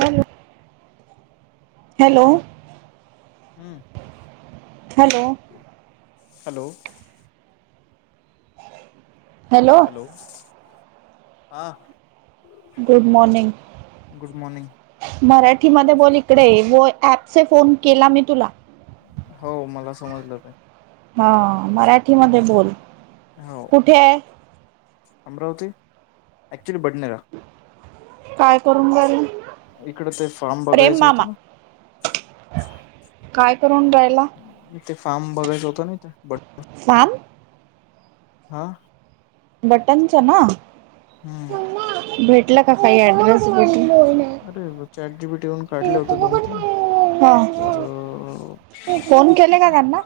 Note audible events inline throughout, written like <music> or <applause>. Hello. Hello हम्म हम्म. Hello. Hello. Hello. हा. Good morning. गुड मॉर्निंग मराठीमध्ये बोल इकडे व ऍपसे फोन केला मी तुला हो मला समजलं ते हा मराठीमध्ये बोल हो कुठे आहे. अमरावती ॲक्चुली बडनेरा काय करून राहिली. इकडं ते फार्म बघायचं होतं ना. काय करून राहायला. ते फार्म बघायच होतं ना ते ब फॉम. हा. बटनच ना हम्म भेटल का काही ऍड्रेस भेट अरे चॅट जी बी ठेवून काढले होते दोन तीन तर फोन केले का त्यांना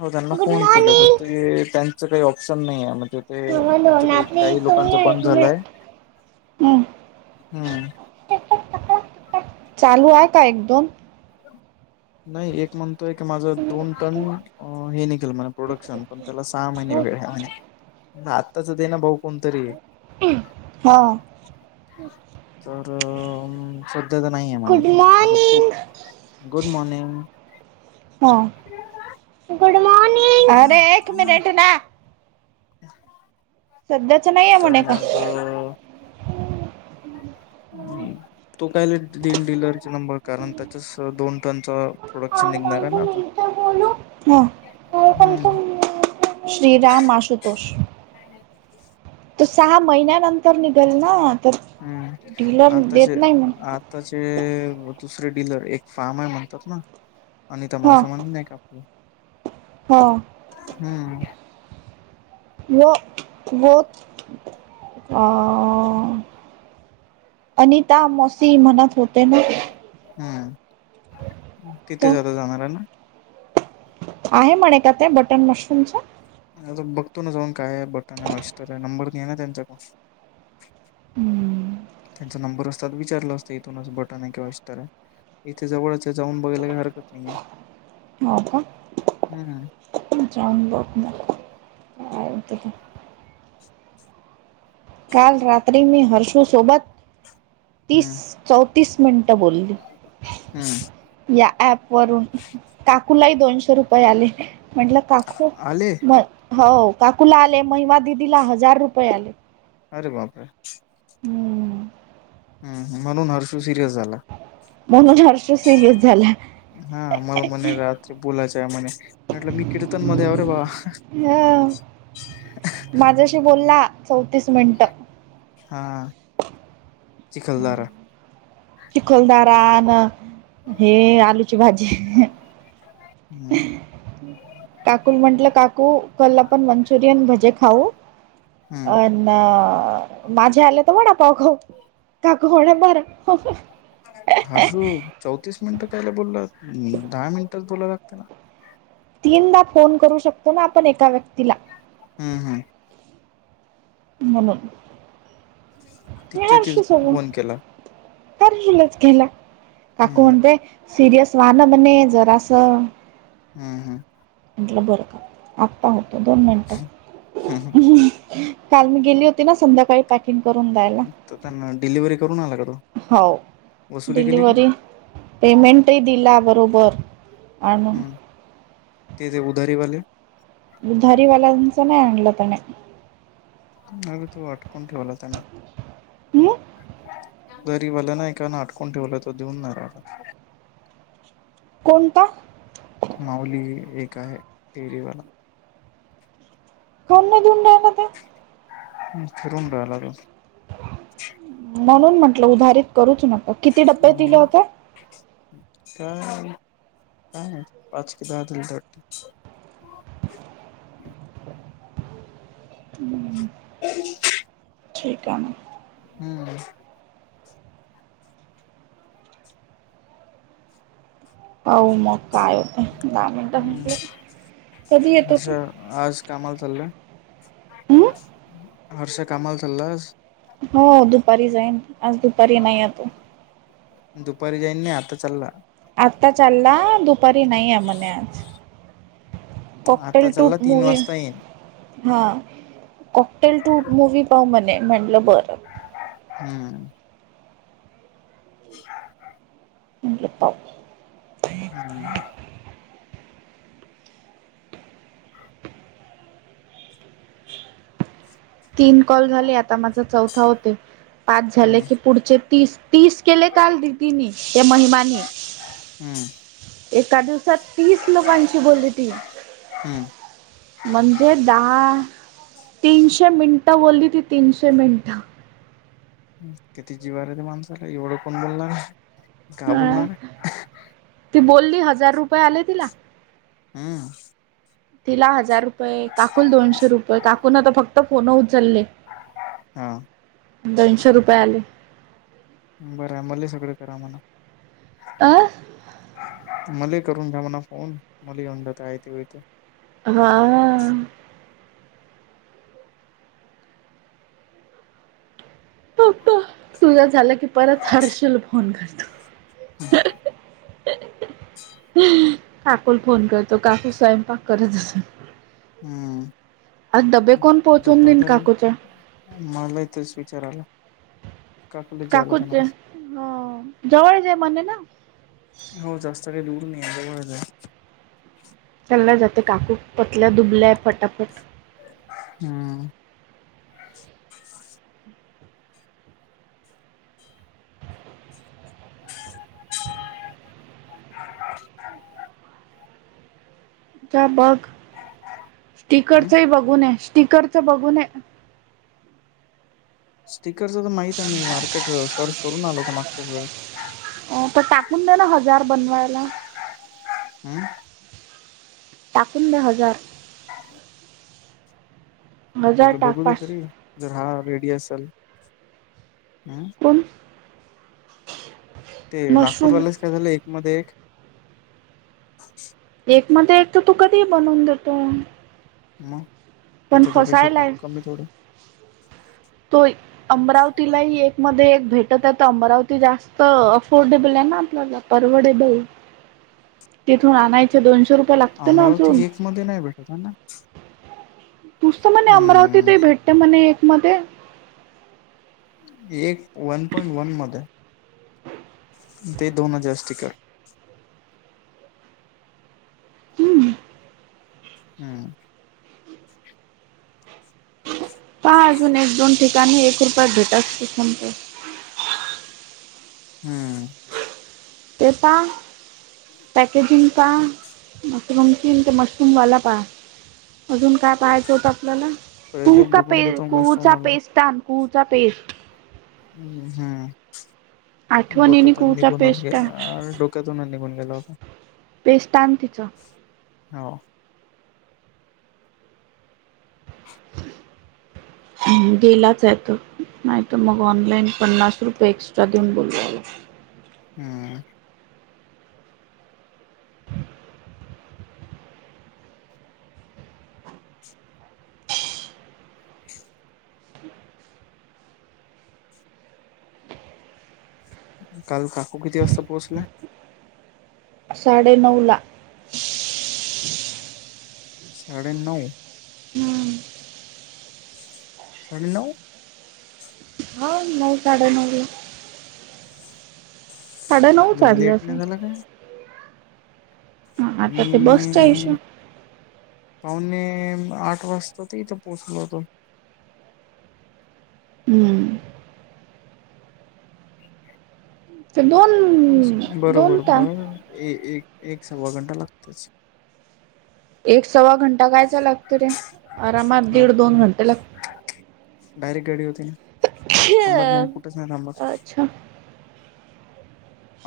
हो त्यांना गुड फोन केला तर मॉर्निंग ते त्यांच काही ऑप्शन नाहीे म्हणजे. ते त्यांचं दोन काही आपले काही लोकांच बंद इथून झालंय हम्म हम्म चालू आहे का एकदोन नाही एक म्हणतोय की माझ दोन टन हे निघेल म्ह प्रोडक्शन पण त्याला सहा महिने वेळ म्ह आत्ताच दे ना भाऊ कोणतरी हा. अच्. तर सध्या तर नाही आहे म्हणे गुड आता तो मॉर्निंग गुड मॉर्निंग हा गुडमॉर्निंग अरे एक मिनिट ना सध्याच नाहीये तर म्हणे का मग. ् तो कायला न डीललरचा नंबर कारण त्याच्याच दोन टनचा आ प्रोडक्शन पै निघणार आहे ना आता नाही बोलू का पैसे हम्म <unintelligible> श्रीराम आशुतोष ह तू सहा महिन्यानंतर निघल ना तर हम्म डीलर आता देत ज नाही मग आ आताचे दुसरे डीलर एक फार्म आहे म्हणतात ना आणि त माझ हा समान नाही कापलं हा. व व अ अनिता मॉसी म्हनात होते ना. हम्म तिथे तर जात जाणार आहे ना. आहे म्हणे का ते बटर मशरूमच आ बघतो ना जाऊन काय आहे बटन आहेशतर आहे नंबर नाही आहे ना त्यांचा पण हम्म. त्यांचा नंबर असतात विचारला असतं इथून असं बटन आहे किंवा इतर आहे. इथे जवळचे जाऊन बघायला काही हरकत नाहीेये हो का. हम्. जाऊन बक नाते का काल रात्री मी हर्षू सोबत तीस हम्म चौतीस मिनटं बोलली. हम्म या प वरून काकूलाही दोनशे रुपये आले म्हटलं. काकू आले म हो काकूला आले महिमा दिदीला हजार रुपये आले. अरे बापरे. हम्म <unintelligible> हम म्हणून हर्षू सिरियस झाला. म्हणून हर्ष सिरियस झाला. हा मला म्हणे रात्री बोलायच आहे म्हणे म्हटलं मी कीर्तन मध्ये आ रे बा ह माझ्याशी बोलला चौतीस मिनिटं हा चिखलदारा. चिखलदारान हे आलूची भाजी. हम्म <inaudible> काकूल म्हंटलं काकू कल आपण मंचुरियन भजे खाऊ अ. हम्म न माझे आले तर म्हणा पा ख काकण बर. हर्षू चौतीस मिनिटं कायला बोलला दहा मिनिटच बोला लागते ना. तीनदा फोन करू शकतो ना आपण एका व्यक्तीला. हम्म हम्. ह <inaudible> तिच्या तच फोन केला. कार र लचकला काक हम्म म्हणते. सिरियस वा ना म्हणे जरासं. हम् हम. म्हटलं बरं का आत्ता होतो दोन मिनटं. हम्म काल मी गेली होती ना संध्याकाळी पा. करून दयला हम्म तर त्यांना डिलिव्हरी करून आला का तो हो वसुली केली की डिलव्हरी. पेमेंटही दिला बरोबर. आणून हम्म ते ते उदारीवाले. दुधारीवाल्यांच नाही आणलं त्याने. अग तो वाटकून ठेवला त्याना. ह. गरीवाल्या ना एकां आटकून ठेवलं तो देऊन नाही. कोणता. माऊली एक आहे टरीवाला. कोंड धुंड आहेता. ह फरडयला. म्हणून म्हंटलं उधारित करूच नक किती डब्पे दिले हम्म होत. काय काय पाच कि दहाध. हम्म <inaudible> अ <unintelligible> ठीक आहे ना. हम्म. पाह मग काय होतं दहा मिनटं हम्म म्हटले कधी येतो तू. हर्षा आज कामाल चालला हम्म हर्ष कामाल चालला आज. हो दुपारी जाईन आज दुपारी नाही आ तो. दुपारी जाईन नाही आता चाला. आत्ता चालला दुप. उपारी नाही आहे म्हणे आज कॉकटेल आता टू चालला तीन मूवी. वाजता येईन हा कॉकटेल टू मूवी पाऊ म्हणे म्हटलं बर. हम्म ह मले पाव हम् तीन कॉल झाले आता माझा चौथा होते पाच झाले हम्म की पुढचे तीस तीस केले आल दिदीनी त्या महिमाने हम्म एका दिवसात तीस लोकांची बोलली ती. हम्म म्हणजे दहा तीनशे मिनिटं बोलली ती तीनशे मिनिटं. किती जीवाार आहे ते माणसाला एवढं कोण बोलणार. का हा बोलणार आहे ती बोलली हजार रुपये आले तिला. हम्. तिला हजार रुपये काकूल दोनशे रुपये काकूून तर फक्त फोन उचलले. हम <inaudible> दोनशे रुपये आले बरं आहे मल सगळं करा मणा आ मला करून घ्या म्हणा फोन मला येऊन जात आहे ते हो ते ह प तुझ झालं की परत हर्षल फोन करतो हम् काकोल फोन करतो काकू स्वयंपाक करत असो डबे ह कोण पोहोचून देईन डबादल काकूच्या मलाही तरच विचारायला काकूच हो जवळ जे म्ह ना हो जास्त काही दूर नाही अजळ चालल्या जाते काकू पतल्या दुबल्याय फटाफट हम्म बघ हम्म स्टकररचही बघूने स्टकरच बघूनय स्टिककरच तर माहित आहे मी मार्केट सर्च करून आलोत मागच्या सळ. हो प टाकून दे्या ना हजार बनवायला हम्म टकून द हजार हा हजार पहिलं टाक बघूत पाच खरी जर हा रेडी असेल हम पण ते मशरूम नागपूरवाल्यास काय झालं एक मध्ये एक एक मध्ये एक तर तू कधी बनवून देतो मग पण इथं त्या पेक्षा प फसायलाय कमी थोडं तो अमरावतीलाही एक मध्ये एक भेटत आहे तर अमरावती जास्त अफोर्डेबल आहे ना आपल्या ज परवडे बल तिथून आणायचे दोनशे रुपये लागते ना मरा ठीक अजून एकमध्ये नाही बेठ तयना तुसतं म्हणे अमरावतीतही भेटते म्हणे एक मध्ये एक वन पॉइंट वन मध्ये ते दोन <unintelligible> हम्म हम्म पहा अजून एक दोन ठिकाणी एक रुपया भेटाच <unintelligible> हम्म ते पहा. पॅकेजिंग पा मशरूमचीन ते मशरूमवाला पा. अजून काय पाहायचं होत आपल्याला कु पहिले का पे बघून घेतो मस्त कुचा पेस्ता. कू चा पेस्ट हम् हम्म आठवणीने डोक्यात कुहूचा निघूनच पेस्ट आण <unintelligible> क्या तून निघून गेला होता. पेस्ट आहे तिचं हो. गेलाच आहे तो नाही तर मग ऑनलाईन पन्नास रुपये एक्स्ट्रा देऊन बोलूयला हम्म. काल काकू किती वाजता पोचल्या? साडे नऊ ला. साडे नऊ. हम्म. साडे नऊ. नाही काढण घे. <inaudible> साडे नऊच लेट वाजल्यात. नाही झाला काय हा आता मी ते बसच्या हिशो पावणे आठ वाजता ते इथे पोहोचलो होतो. हम्म ते दोन दोन बरोबर ता बर एक एक सव्वा घंटा लागतच. एक सव्वा घंटा कायचा लागत रे आरामात दीड लागते दोन घंटे लागते. डायरेक्ट गाडी होती ना थांबत नाही कुठेच नाही थांबात. अच्छा.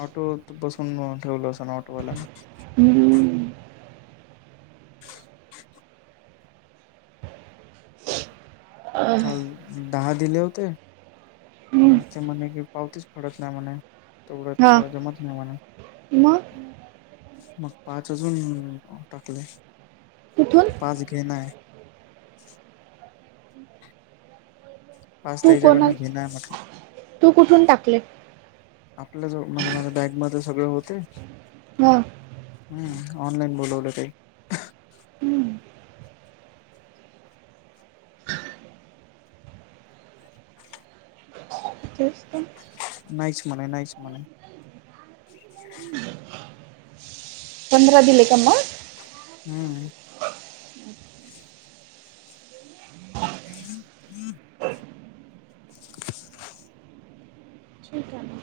ऑटोत बसून ठेवल असनं ऑटोवाल्यानं. हम्म. काल दहा दिले होते हम्म मग ते म्हणे कि पावतीच फाडत नाही म्हणे. तेवढंत हा जमत नाही मला मग मग पाच अजून टाकलेय कुठून पाच घेन आहे. पाच तू कोणा तेज्याकडनं घेणं म्हटलं. तू कुठून टाकले आपल्या ज म्हणजे माझ्या बॅगमध्ये सगळे होते. हं. हम्म ऑनलाईन बोलवलं ते. हम्म तेच ते. नाहीस म्हणे नाहीस म्हणे. पंधरा दिले त्यांना? हम्म. <inaudible> ठीक आहे.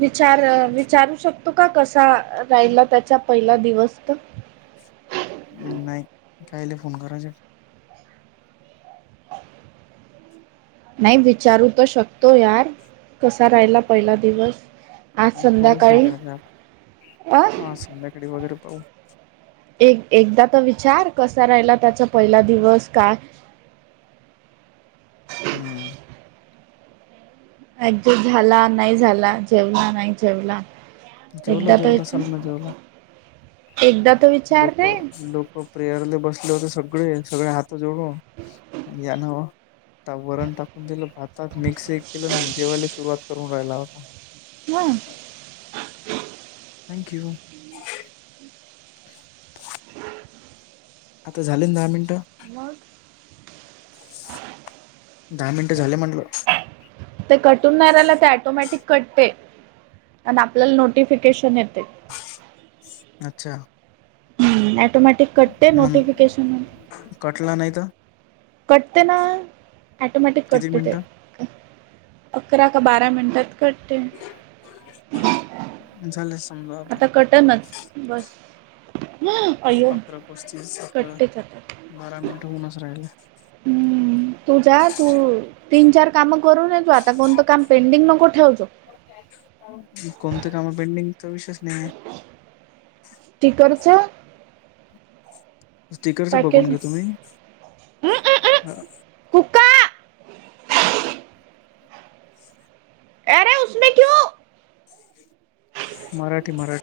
विचार विचारू शकतो का कसा राहिला त्याचा पहिला दिवस त नाही कायले फोन करायच. नाही विचारू तर शकतो यार कसा राहिला पहिला दिवस. आज फोनच नाही संध्याकाळी करत अ हा संध्याकाळी वगैरे पाहू. एक एकदा तर विचार कसा राहिला त्याचा पहिला दिवस का हम्म. एकदेट झाला नाही झाला जेवला नाही जेवला. जेवला एकदा तर जेवला सनना विचार जेवला एकदा तर विचार लोक रे लोक हो प्रेयरले बसले होते सगळे सगळे हात जोडून या नव वरण टाकून दिलं भात त मिक्स एक केलं जेवायला सुरुवात करून राहिला होता. होय. Thank you. आता झाले दहा मिनिटं. मग दहा मिनिट झाले म्हटलं ते कटूनाऱ्याला ते ऐटोमॅटिक कटते आणि आपल्याला नोटिफिकेशन येते. अच्छा. हम्म ॲटोमॅटिक मग कटला नाही तर. कटतेना टोमॅटिक किती कटते ते. मिनिटं अकरा का बारा मिनिटात कटते. झाले समजा आता त्याच बस <unintelligible> अय्यो अकरा पस्तीस अकरा कटतेच आता बारा मिनिट होऊनच राहिल हम्म तुझ तू तीन चार काम करून येतो आता कोणतं काम पेंडिंग नको ठेवू कोणत्या काम पेंडिंगचा विषेय नाहीय टीकरचा स्टिकरच बघून घेतो मी कुका अरे उसमे क्यो मराठी मराठी